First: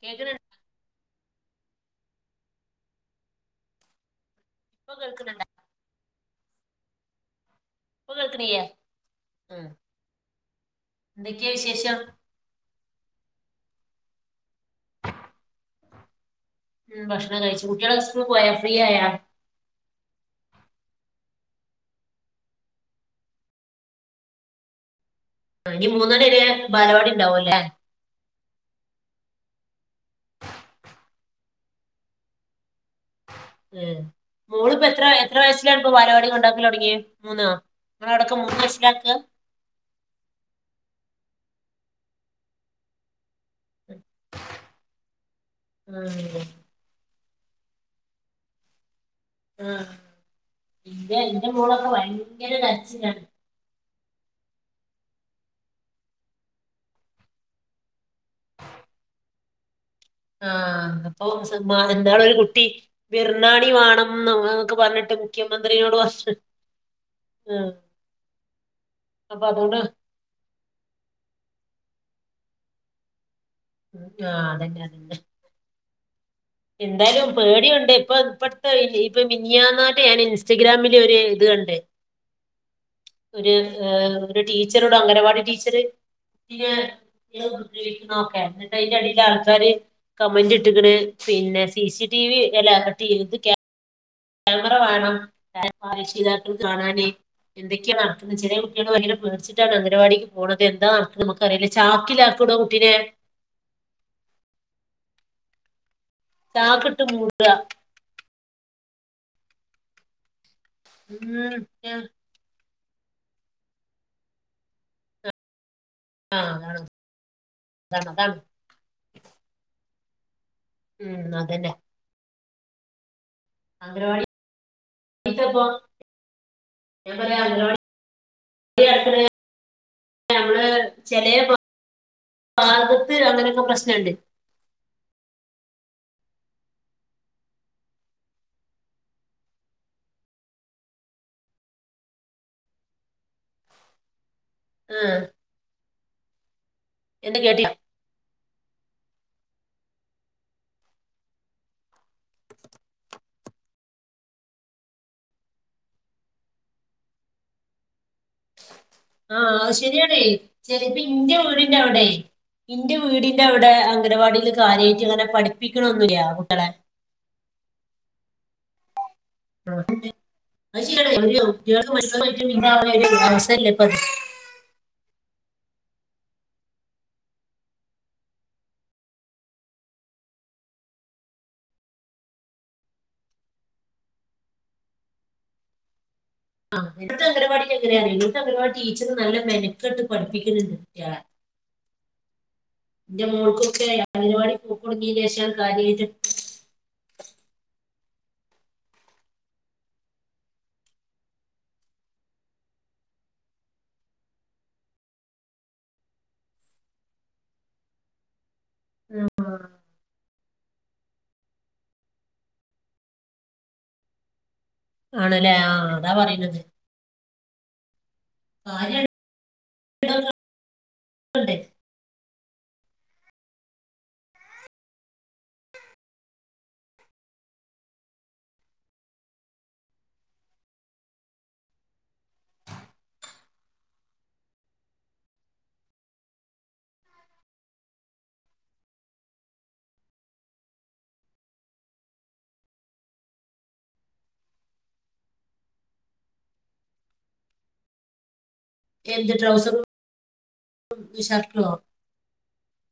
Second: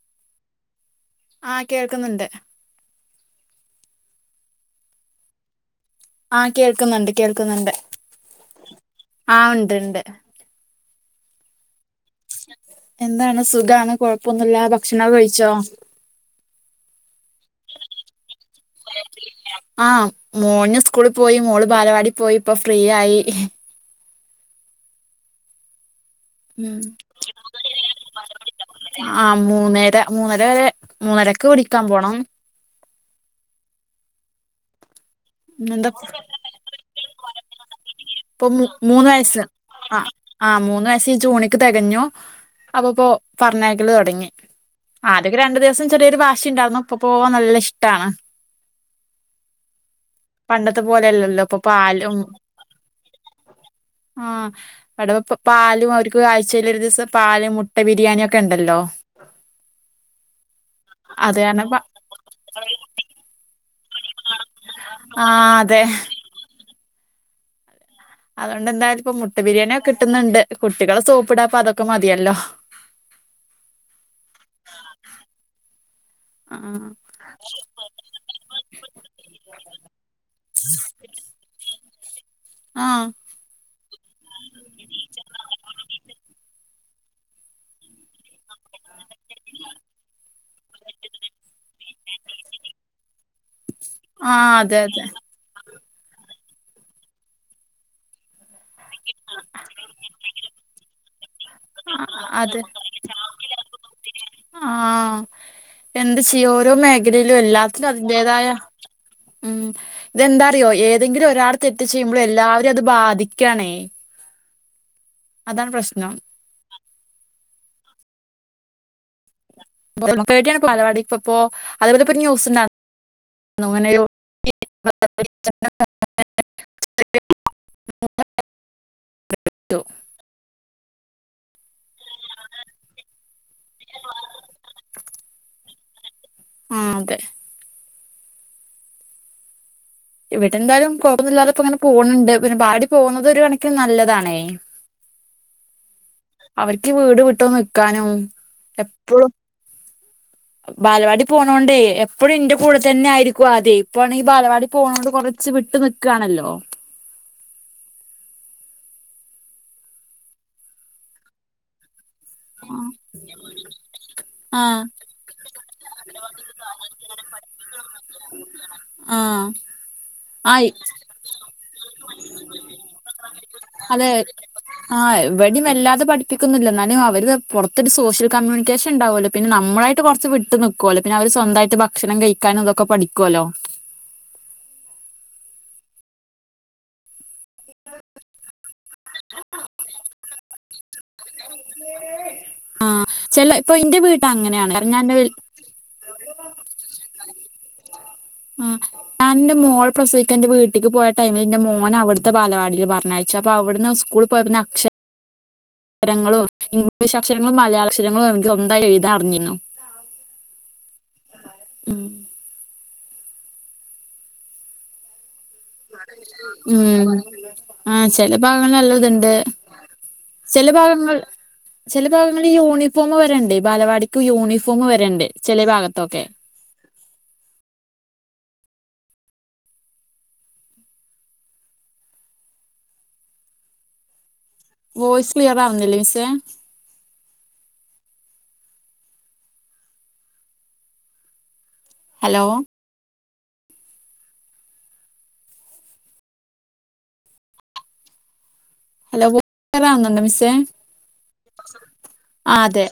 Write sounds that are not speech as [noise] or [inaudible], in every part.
കേക്കണ [unintelligible] ആ കേൾക്കുന്നുണ്ട് ഇപ്പോ കേൾക്ണ്ണ്ടോ ആ കേൾക്കുന്നുണ്ട് കേൾക്കുന്നുണ്ട് ഇപ്പൊ കേൾക്കണില്ലേ ആ ഉം. ഉണ്ട് ണ്ട് എന്തൊക്കെയാ വിശേഷം എന്താണ് സുഖാണ് കൊഴപ്പൊന്നുല്ല ഭക്ഷണക്കേ കഴിച്ചോ ഉം ഭക്ഷണം കഴിച്ചു കുട്ടികളൊക്കേ സ്കൂൾ പോയാ ഫ്രീ ആയാ സ്കൂള് പോയി മോള് ബാലവാടി പോയി ഇപ്പോ ഫ്രീ ആയി ആ ഇനി മൂന്ന് മണി വരെ ബാലവാടി ഇണ്ടാവും ല്ലേ ആ മൂന്നര മൂന്നര വരെ മൂന്നരക്ക് വിളിക്കാൻ പോണം ഉം മോളിപ്പോ എത്ര - ത്ര വയസ്സിലാ ഇപ്പോ എന്താ ബാല വാടി കൊണ്ടാക്കല് തുടങ്ങിയേ മൂന്നോ നിങ്ങളവിടൊക്കെ ഇപ്പൊ മൂന്ന് വയസ്സിലാക്കുക വയസ്സ് ആ ആ മൂന്ന് വയസ് ജൂണി തെകഞ്ഞോ അപ്പപ്പോ പറഞ്ഞ ക്കല് ഉം. തൊടങ്ങി ആദ്യക്കേ രണ്ട് ദിവസം ചെറിയൊരു വാശി ഉം. ഇണ്ടാന്ന് ഇപ്പ പോവാൻ നല്ല ഇഷ്ടാണ് പണ്ടത്തെ എന്റെ പോലെല്ലല്ലോ എന്റെ ഇപ്പൊ മോളൊക്കെ പാലും ഭയങ്കര കരച്ചിലാണ് ആ അവിടെ പാലും അവർക്ക് ആഴ്ചയിൽ ഒരു ദിവസം പാലും മുട്ട ബിരിയാണിയൊക്കെണ്ടല്ലോ [unintelligible] ആ അപ്പൊ [unintelligible] ഇന്നാള് ഒരു കുട്ടി ബിർണാണി വാണം മ്മ് അങ്ങള്ക്കെ പറഞ്ഞിട്ട് ആഹ് അതെ മുഖ്യമന്ത്രിയോട് [unintelligible] ആ അതുകൊണ്ട്ന്തായാ ഇപ്പൊ മുട്ട ബിരിയാണിക്കെ കിട്ടുന്നുണ്ട് കുട്ടികളെ സോപ്പിടാപ്പ അത ക്ക മതിയല്ലോ ആ അതന്നെ അതന്നെ ആഹ് എന്താലും പേടിയൊണ്ട് ഇപ്പ ഇപ്പത്തെ ഇപ്പ മിനിഞ്ഞാന്നാട്ട് ഞാൻ ഇൻസ്റ്റഗ്രാമില് ഒരു ഇത് കണ്ട് ആ ഏ ഒരു ടീച്ചറോട് അംഗനവാടി ടീച്ചറ് കുട്ടിനെ [unintelligible] ഉപദ്രവിക്കണോക്കെ എന്നിട്ട്യിന്റെടി ലാൾക്കാര് കമന്റ് ഇട്ടക്കണ് പിന്നെ സി സി ടിവി അല്ല [unintelligible] ആഹ് ക്യാമറ അതെ അതെ വേണം [unintelligible] കാണാന് എന്തക്കെയാണ് നടക്കുന്ന ചെലെ കുട്ടികള് ഭയങ്കര പേടിച്ചിട്ടാണ് അഗംനവാടിക്ക് പോണുന്നത് എന്താ നമുക്ക് അറിയില്ല ആഹ് ചാക്കില് ആക്കുവെടോ കുട്ടിനെ ആ എന്ത് ചെയ്യോ ഓരോ ചാക്കിട്ട് മേഖലയിലും മൂടുക എല്ലാത്തിലും അതിന്റേതായ ഉം ഇതെന്താറിയോ ഏതെങ്കിലും ഉം ഒരാൾ തെറ്റ് ചെയ്യുമ്പോള്ളല്ലാ [unintelligible] അത് ബാധിക്കാണേ അതാണ് പ്രശ്ന ആഹ കാണണ കാണ റട്ടിയാണ് പാലവാടിപ്പപ്പോൊ അതുപോലെ ഇ ന്യൂസ് ഉണ്ട? നൊങേനെരു [unintelligible] ഇതപ്പ ഞാൻ പറയാ അംഗനവാടി [unintelligible] ചെില ഭാഗത്ത് അങ്ങനെയൊക്കെ പ്രശ്നുണ്ട് ആ അതെ ഇവിടെ എന്തായാലും കൊഴന്നില്ലാതെ ഇപ്പോ അങ്ങനെ പോകണണ്ട് പിന്നെ വാടി പോകുന്നത് ഒരു കണക്കിും നല്ലതാണേ. ആഹ അവർക്ക് വീട് വിട്ടോ നിക്കാനോ എപ്പോളും, ബാലവാടി പോണോണ്ടേ എപ്പോഴും ഇന്റെ കൂടെ തന്നെ ആയിരിക്കും, അതെ ഇപ്പ ആണെങ്കിൽ ബാലവാടി പോണോട് കൊറച്ച് വിട്ട് നിക്കുവാണല്ലോ. ആഹ അത് ശരിയാണേ ചരിപ്പ ഇന്റെയ വീടിന്റെ അവിടെ, ആ ഇന്റെ വീടിന്റെ അവിടെ അംഗനവാടിൽ ആ കാര്യമായിട്ട് അങ്ങനെ പഠിപ്പിക്കണൊന്നില്ലയാ കുട്ടളെ പഠ [unintelligible] ആ ൾ [unintelligible] അതെ ആഹ, എവിടെയും വല്ലാതെ പഠപ്പിക്കുന്നില്ല എന്നാലും അവര് പുറത്തൊരു സോഷ്യൽ കമ്മ്യൂണിക്കേഷൻ ഉണ്ടാാവുമല്ലോ പിന്നെ നമ്മളായിട്ട് കുറച്ച്, വിട്ട് നിക്കല്ലോ പിന്നെ അവർ സ്വന്തമായിട്ട് ഭക്ഷണം കഴിക്കാനും ഇതൊക്കെ പഠിക്കല്ലോ. ആഹ്ത്തെ അങ്കരവാടിങ്ങറ ഇത്തെ അങ്കരവാാടി ടീച്ചർ നല്ല മെനക്കെട്ട് പഠിപ്പിക്ക. അ എന്റെ മോൾക്കൊക്കെ പരിപാടി കാരണം പോക്കൊടുങ്ങീലശാൻ കാര്യത്. അ ആ ഞാൻന്റെ മോൾ പ്രസിക്ക എന്റെ വീട്ടേക്ക് പോയ ടൈമിൽ എന്റെ മോൻ അവിടുത്തെ ബാലവാടിൽ പറഞ്ഞാഴച്ച, അവിടെന്ന് സ്കൂൾ പോയ അക്ഷ അക്ഷരങ്ങളും ഇംഗ്ലീഷ് അക്ഷരങ്ങളും മലയാള അക്ഷരങ്ങളും എനിക്ക്ന്തായി എഴുതാൻ അറിഞ്ഞിരുന്നു. ഉം ആണ ഉം ആഹ ചെില ഭാഗങ്ങൾ കാര്യം നല്ലതുണ്ട്, ചില ഭാഗങ്ങൾ ചില ഭാഗ നമ്മള് യൂണിഫോം വരണ്ട് ബാലവാടിക്ക് യൂണിഫോമ വരണ്ട് ചില ഭാഗത്തൊക്കെ. [inaudible] വോയിസ് ക്ലിയറാവുന്നില്ലേ മിസ്സേ? ഹലോ? എന്ത് ട്രൗസറും ഹലോറുന്നുണ്ടോ മിസ്സ ഷർട്ടുമോ ആ അതെ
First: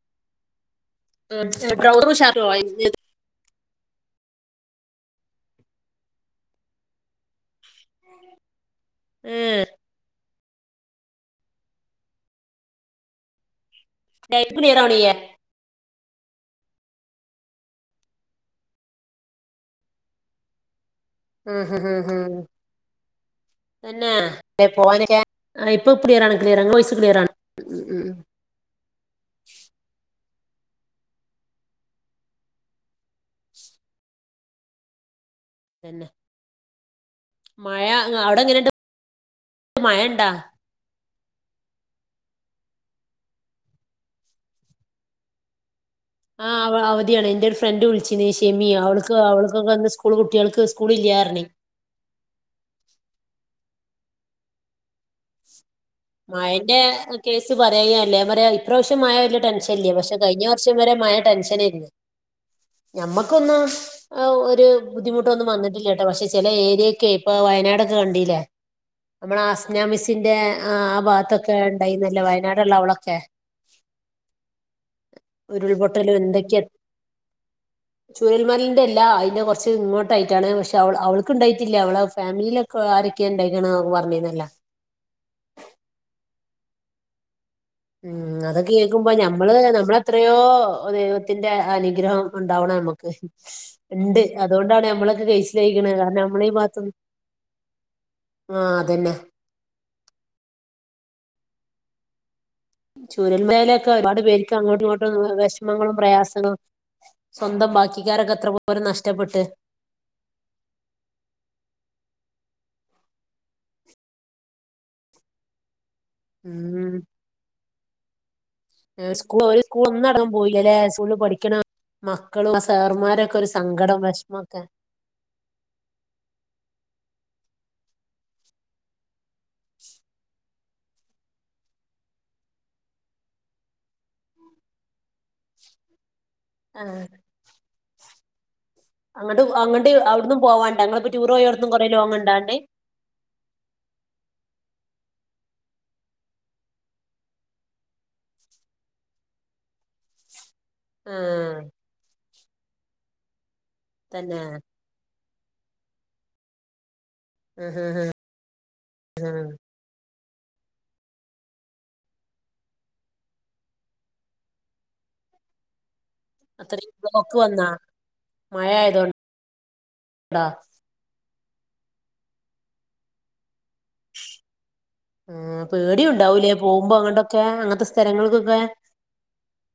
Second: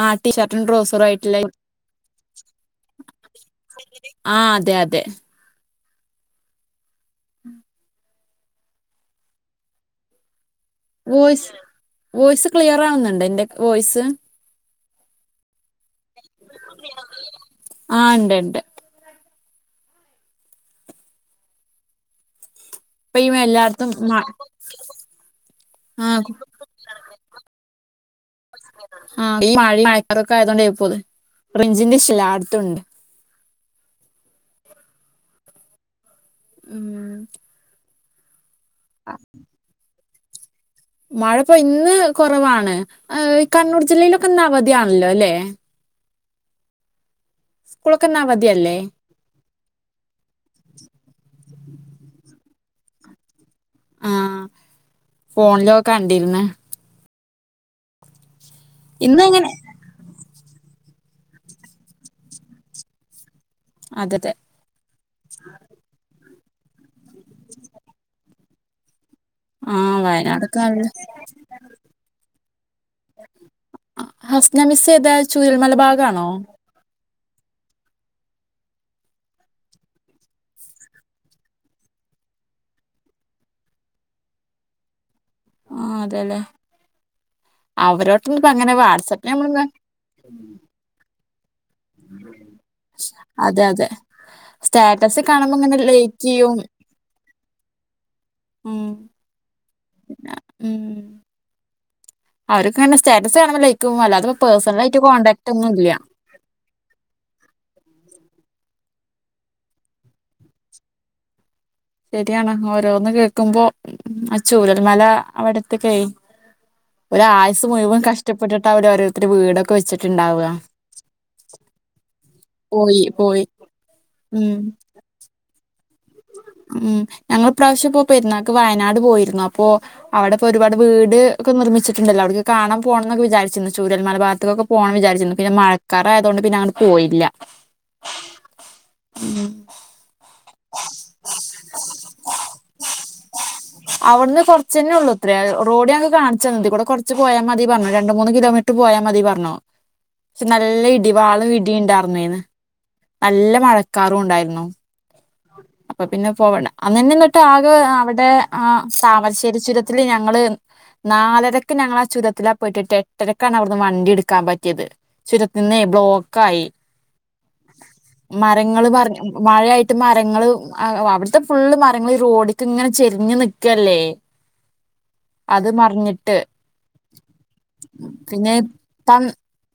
ആ ടീ ഷർട്ടും ട്രോസ ഡൗ സ [unintelligible] ആഹ അതെ അതെ. ഉം ഉം വോയിസ്, വോയിസ് ക്ലിയർ ആവുന്നുണ്ട് എന്റെ വോയിസ്. കുടിയ ആ ഉണ്ട് ഉണ്ട്. ഉം് ഹ ഹം് ഹഹ് ഇപ്പൊ ഈ എല്ലായിടത്തും തന്നെ മ- പോാനൊക്കെ ഇപ്പൊ ആ ക്ലിയർാണ് ക്ലിയർ അങ് വ ക്ലിയർാണ് [unintelligible] ഉം ഉം ഉം ആ ആയതോണ്ട പോയി പോത് റിഞ്ചിന്റെ ശിലാടുത്തുണ്ട് പിന്നെ? ഉം മഴ അവിടെങ്ങനെണ്ട്? ആ മയണ്ടാ മഴപ്പോ ഇന്ന് കുറവാണ്, ഈ കണ്ണൂർ ജില്ലയിലൊക്കെ ഇന്ന് അവധിയാണല്ലോ അല്ലെ? ആഹ് അവ അവ ന്റെരു ഫ്രണ്ട് ഇന്ന് വിളിച്ചിന്നേ ഷെമിയേ. അവധിയല്ലേ അവൾക്ക് അവൾക്കൊക്കെ ന്ന് സ്കൂള് കുട്ട്യാൾക്ക് സ്കൂള്ല്ലാറഞ്ഞേ ആ ഫോണില മയേന്റെ കേസ് പറയുക അല്ല. എന്താറയാ ഇപ്രാവശ്യം മായ വല്യ ഇന്നങ്ങനെ ടെൻഷൻ ഇല്ല്യാ. പക്ഷേ കയിഞ്ഞ വശ്യം വരെ മയ ടെൻഷനേരുന്നു ഞമ്മ ക്കൊന്ന് അതെ അതെ ഒരു ബുദ്ധിമുട്ടൊന്നും വന്നട്ടില്ലട്ടോ പക്ഷേ ചെല ഏരിയൊക്കെ ഇപ്പ വയനാടൊക്കെ കണ്ടീല്ലേ നമ്മള ആസ്നാ ആഹ് മിസിന്റെ വയനാടൊക്കെ ആ നല്ല ആ ഭാഗത്തൊക്കെ ഉണ്ടായിന്നല്ലേ വയനാട്ള്ള അവളൊക്കെ ഹസ്ന മിസ് ഏതാ? ചൂരൽമല ഉരുൾപൊട്ടലും ഭാഗാണോ? ചുരൽമലേന്റെല്ല അയിന്റെ കൊറച്ച് ഇങ്ങോട്ടായിട്ടാണ്. പക്ഷേ അവ അവൾക്ക്ണ്ടായിട്ടില്ല അവളെ ഫാമിലിയിലൊക്കെ ആരക്ക ഇണ്ടായിക്കാണ്ന്നൊക്കെ പറഞ്ഞിന്നല്ലോ ആ അതേല്ലേ? ഉം അതൊക്കെ അവരോട്ടന്ന്പ്പങ്ങനെ കേൾക്കുമ്പോ വാട്സആപ്പിൽ നമ്മൾന്ന്‌ ന്റെ അനുഗ്രഹം ഉണ്ടാവണം ഞമുക്ക്. അതെ അതെ ഇണ്ട് അതുകൊണ്ടാണ് സ്റ്റാറ്റസ് നമ്മളൊക്കെ കാണുമ്പോ ഇങ്ങനെ കയ്ച്ച്ലായിക്ക്ണ് ലൈക്ക് കാരണം ലേ ചെയ്യും ഭാത്ത്ന്ന്‌ ഉം ആ ഉം അവരൊക്കെ ഇങ്ങനെ സ്റ്റാറ്റസ് കാണുമ്പോ ചുരൽമലേലോക്കെ ലൈക്കും ഒരാട് അല്ലാതെ പേർക്ക് അങ്ങോട്ടും പേഴ്സണലായിട്ട് ഇങ്ങോട്ടും കോൺടാക്ട് ഒന്നും ഇല്ല വിഷമങ്ങളും പ്രയാസങ്ങളും സ്വന്തം ബാക്കിക്കാരൊക്കെ എത്ര പോലും നഷ്ടപ്പെട്ട് ശരിയാണ് ഓരോന്ന് കേൾക്കുമ്പോ അ ചൂരൽമല അവിടത്തെ അയ് ആയുസ് മുയുവൻ കഷ് സ്കൂള് ഒരു സ്കൂൾ ഒന്നടങ്ങൻ പോയില്ലേ അല്ലേ? സ്കൂളിൽ പഠിക്കണ മക് ആ പോയി സാർമാരൊക്കെ പോയി ഒരു സങ്കടോം ഉം വെഷമൊക്കെ ഉം. ഞങ്ങൾ ഇപ്രാവശ്യപ്പോ പെരുന്നാക്ക് വയനാട് പോയിരുന്നു. അപ്പോ അവടെ ഒരുപാട് വീട് ഒക്ക നിർമ്മിച്ചിട്ട്ണ്ടല്ലോ. അവിടുക്ക് കാണാൻപോണംന്നൊക്കെ വിചാര്ച്ചരുന്നു. ചൂരൽമല ഭാഗത്തൊക്കെ പോണം വിചാരിച്ചിരുന്നു ഇപ്പോ മഴക്കാറായതോണ്ട് പിന്നെ അങ്ങട് പോയില്ല. ഉം പോവാണ്ടാ ങ്ങള്പ്പ ടൂറോയോടത്ത്ന്നും കൊറേ ലോങ് ഇണ്ടോ അങ്ങട്? ന്നെള്ളൂത്രേ റോഡ് ഞങ്ങക്ക് കാണിച്ചന്നു. ഇതി കൂടെ കൊറച്ച് പോയാ മതി പറഞ്ഞു. രണ്ട് മൂന്ന് കിലോമീറ്ററ് പോയാമതി പറഞ്ഞു. [inaudible] നല്ല ഇടിവാളും ആഹ് ഇടിയും ഇണ്ടാർന്നേന്ന്‌. നല്ല മഴക്കാറും തന്നെ ഉണ്ടായിരുന്നു. അപ്പ പിന്നെ പോവണ്ട അന്നന്നെ ഇന്നിട്ട് ആകെ ആഹ് ആഹ് അവടെ ആ ആഹ് താമരശ്ശേരി ചുരത്തില് ഞ ങ്ങള് നാലരക്ക് ഞങ്ങളാ ആ ചുരത്തിലാ പെട്ടിട്ട് എട്ടരക്കാണ് അവിടുന്ന് വണ്ടി എടുക്കാൻ പറ്റിയത് ചുരത്തിന്നേ ബ്ലോക്ക് ക്കായി അത്രയും ബ്ലോക്ക് വന്നാ മഴ മരങ്ങള് പറഞ്ഞ ആയതോണ്ടാ മഴ മരങ്ങള് അവിടുത്തെ ഫുള്ള് മരങ്ങള് ഈ റോഡിക്ക് ഇങ്ങനെ ചെരിഞ്ഞ് നിക്കല്ലേ ആ അത് പേടിം മറിഞ്ഞിട്ട് ഉണ്ടാവൂല്ലേ? പോവുമ്പോ അങ്ങടൊക്കെ അങ്ങത്തെ പിന്നെ സ്ഥലങ്ങൾക്കൊക്കെ പ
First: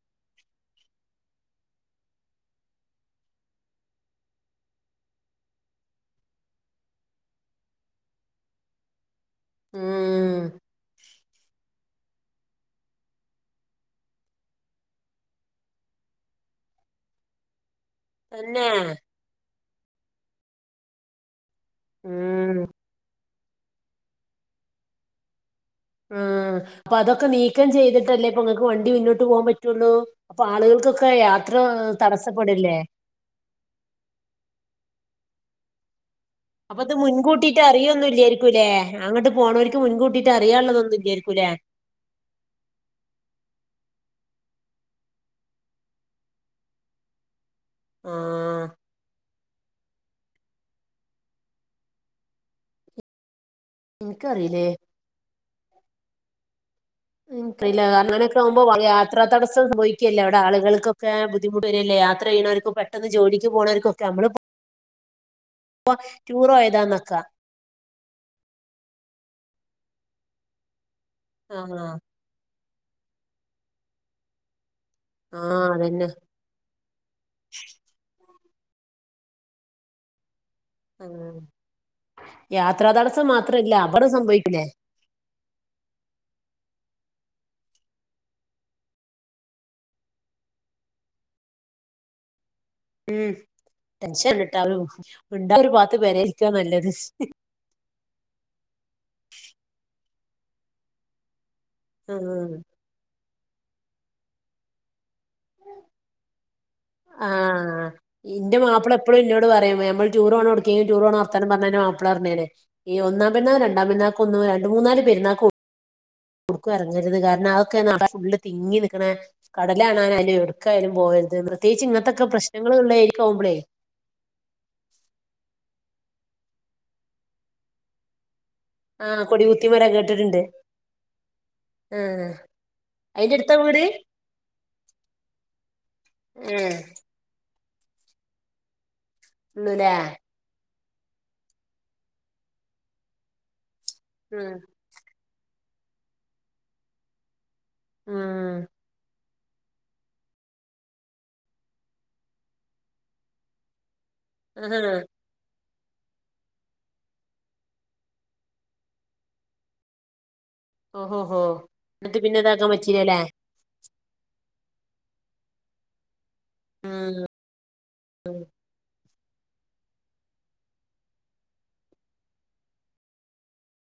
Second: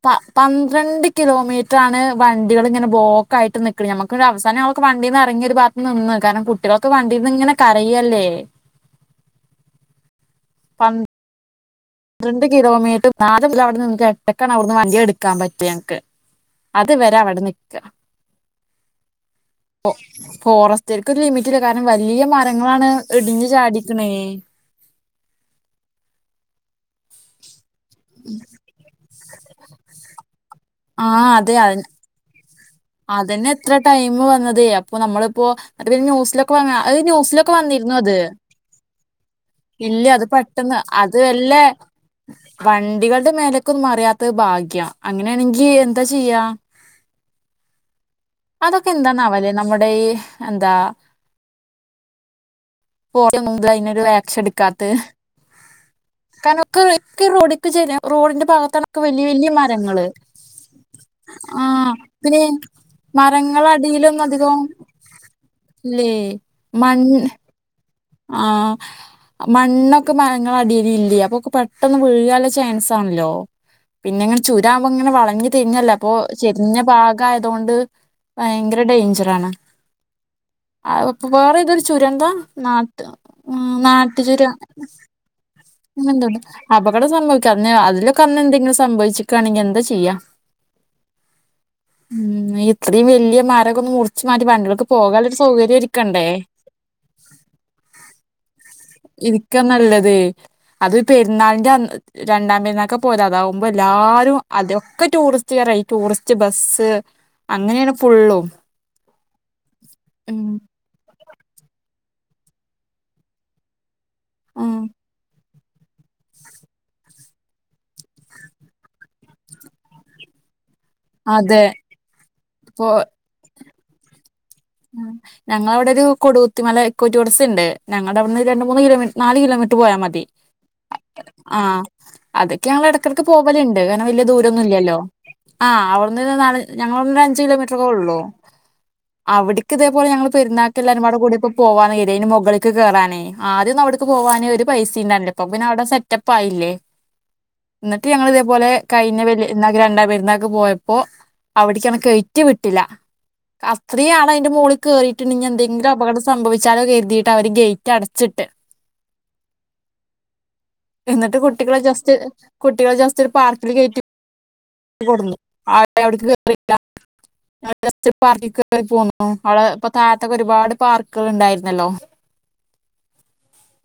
പ പന്ത്രണ്ട് കിലോമീറ്റർ ആണ് വണ്ടികൾ ഇങ്ങനെ ബ്ലോക്ക്‌ ആയിട്ട് നിക്കണ്. ഞമ്മക്ക്ങ്ങട് അവസാന ആവു വണ്ടീന്ന് എറങ്ങിയൊരു ഭാഗത്ത് നിന്ന് കാരണം കുട്ടികളൊക്കെ വണ്ടീന്ന് ഇങ്ങനെ കരയല്ലേ? ഊം പം ന്ത്രണ്ട് കിലോമീറ്റർ നാ [unintelligible] അവിടന്ന്‌ ന്നട്ട് എട്ടരക്കാണ് അവിടുന്ന് വണ്ടിയടുക്കാൻ പറ്റ്യേ ഞങ്ങക്ക്. അത് വരാ അവടെ നി തന്നെ ഫോ ഫോറസ്റ്റ്കാർക്ക് ഒര് ലിമി കാരണം വലിയ ഉം മരങ്ങളാണ് ഇടിഞ്ഞു ചാടീക്കണേ. ആ അപ്പൊ അതൊക്കെ നീക്കം ചെയ്തിട്ടല്ലേ ഇപ്പൊ നിങ്ങക്ക് വണ്ടി മുന്നോട്ട് പോവാൻ പറ്റുള്ളൂ അപ്പൊ ആളുകൾക്കൊക്കെ ആഹ് യാത്ര അതെ അ തടസ്സപ്പെടില്ലേ..? അതന്നെ എത്ര ടൈം വന്നതേ അപ്പൊ നമ്മളിപ്പോ ലൊക്കെ വന്ന് അപ്പൊ ഇത് അത് ന്യൂസ്‌ലൊക്കെ മുൻകൂട്ടിട്ട് അറിയൊന്നും വന്നീര്ന്നത്. ഇല്ലായിരിക്കൂല്ലേ അങ്ങോട്ട് പോണോർക്ക് ഇല്ല്യ അത് മുൻകൂട്ടിട്ട് പെട്ടെന്ന് അറിയാനുള്ളതൊന്നും അത് ഇല്ലായിരിക്കൂല്ലേ ല്ലേ വണ്ടികളുടെ മേലക്കൊന്നും മറിയാത്ത ത് ഭാഗ്യം അങ്ങനെയാണെങ്കി എന്താ ചെയ്യാ ആ അതൊക്കെന്താന്നാവല്ലേ? നമ്മുടെ ഈ എന്താ പോർ ന്താ അയ്നൊരു എനിക്കറിയില്ലേ ആക്ഷനെടുക്കാത്? ത് കാരണോ ക്കെ ഈ റോഡ്ക്ക് എനിക്കറിയില്ല ചേര്യാ കാരണം അങ്ങനൊക്കെ റോഡിന്റെ ആകുമ്പോ ഭാഗത്താണക്കെ വല്യ യാത്രാ വല്യ തടസ്സം മരങ്ങള്. സംഭവിക്കല്ലേ അവിടെ ആളുകൾക്കൊക്കെ ആ ബുദ്ധിമുട്ട് ആ വരില്ലേ യാത്ര പിന്നെ ചെയ്യണവർക്ക് പെട്ടെന്ന് ജോലിക്ക് പോണവർക്കൊക്കെ മരങ്ങളടിയിലൊന്നും നമ്മള് അധികോം ല്ലേ ടൂർ മണ്ണ് പോയതാന്നൊക്കെ ആ മണ്ണൊക്കെ മരങ്ങളടിയിലില്ലേ അപ്പൊ ആ പെട്ടന്ന് വീഴാല്ലേ ചാ ചാൻസ് ആണല്ലോ പിന്നെങ്ങനെ ചുര് താകുമ്പോ ഇങ്ങനെ ആ വളഞ്ഞ് തിരിഞ്ഞല്ലോ അതന്നെ അപ്പൊ ചെരിഞ്ഞ ഭാഗ ആയതുകൊണ്ട് ഭയങ്കര ഡേഞ്ചറാണ് ആ അതൊക്കെപ്പാടെ ഇതൊരു ചുരംന്താ യാത്രാ നട്ട തടസ്സം മാത്രല്ല അവിടെ സംഭവിക്കില്ലേ െണ്ട് അപകടം സംഭവിക്കാം അ അതിലൊക്കെ അന്നു എന്തെങ്കിലും സംഭവിച്ചിക്കുകയാണെങ്കിൽ എന്താ ചെയ്യ ഉ ഇത്രയും ഉം വലിയ മരഒക്കെ മുറിച്ചു ടെൻഷൻ മാറ്റി ഉണ്ടാവും വണ്ടികൾക്ക് പോകാനരു ഉണ്ടാ ഒരു സൗകര്യം പാത്ത് പെരേ ഒരുക്കണ്ടേ ഇരിക്കാ നല്ലത് ഇരിക്ക നല്ലത് അത് പെരുന്നാളിന്റെ ആ രണ്ടാം പെരുന്നാൾക്കെ പോവല്ല് അതാവ മുമ്പ് എല്ലാരും അതൊക്കെ ടൂറിസ്റ്റുകാരായി ടൂറിസ്റ്റ് ബസ്സ് ആഹ അങ്ങനെയാണ് ഫുള്ളും എന്റെ മാപ്പിള എപ്പോഴും ഇന്നോട് പറയുംം ഞമ്മൾ ഉം ടൂറോണം എടുക്കെങ്കിലും ടൂർ മം പറഞ്ഞ മാപ്പള പറെ ഈ ഒന്നാം പിന്ന രണ്ടാം പിന്നാക്കും ഒന്ന് രണ്ട് ഉം മൂന്നാല് പെുന്ന കൊടുക്കും ഇറങ്ങരുത് കാരണം അതൊക്കെ ന ഫുള് തിങ്ങി നിക്കണ കടലാണൻാലും എടുക്കും ഒക്ക ആാലും പോയരുത് അതെ പ്രത്യേകിച്ച് ഇങ്ങത്തത്തെക്കെ പ്രശ്നൾ ഇപ്പൊ ഉള്ളായിരിക്കാവവുമ്പോളേ ഞങ്ങളവിടെ ഒരു കൊടുത്തിമല ഇക്കോ ടൂറിസം ഉണ്ട് ഞങ്ങളുടെ അവിടു രണ്ട മൂന്ന് കിലോമീറ്റർ ആഹ് നാല് കിലോമീറ്റർ കൊടികുത്തിമരം പോയാൽ മതി.. കേട്ടിട്ടുണ്ട് ആഹ ആഹ് അതൊക്കെ ഞങ്ങ ഇടക്കിടക്ക് പോ അയിന്റെ അടുത്താ പോലെുണ്ട് വീട് കാരണം വലിയ ദൂരൊന്നുംല്ലല്ലോ ആഹ അവിടുന്ന് നാ ഏഹ് ഞ അഞ്ച് കിലോമീറ്റ അത്ര ഒള്ളൂ അവിടേക്ക് ഇതേ ഉള്ളൂല്ലേ പോലെ പെരുന്നാക് എ എല്ലരോട് കൂടിപ്പ പോവാ കതിന് മുകളിൽക്ക് കേയറാനേ ആം അവിടുക്ക് പോവാനാന് ഉം ഒരു പൈസ ഉണ്ടല്ല ഇപ്പൊ ടെ സെറ്റപ്പയില്ലേ എന്നിട്ട് ഞങ്ങ ഉം ഇതേപോലെ കഴിങ്ങ വലി എന്നെ രണ്ടാം പേരുന്നക്ക്െ പോയപ്പോ അവിടക്ക്ന്ന കയറ്റി വിട്ടില്ല ഇത്രയും ആൾ അതിന്റെ മുകളിൽ ആഹ് കയറിട്ടു എന്തങ്കും ഭയങ്കര അപകടം സംഭവിച്ചാലോ കരുതിയിട്ട് അവര് ഗേറ്റ് അടച്ചിട്ട് എന്നിട്ട് ഓഹോഹോ കുട്ടികളെ ജസ്റ്റ് ന്നട്ട് പിന്നെ ഇതാക്കാൻ കുട്ടികളെ പറ്റീലല്ലേ ജസ്റ്റ് പാർക്കിൽ കയറ്റി [unintelligible] ഉ അവടെ ഉം ഇപ്പൊ താഴത്തൊക്കെ ഒരുപാട് പാർക്കൾ ഉണ്ടായിരുന്നല്ലോ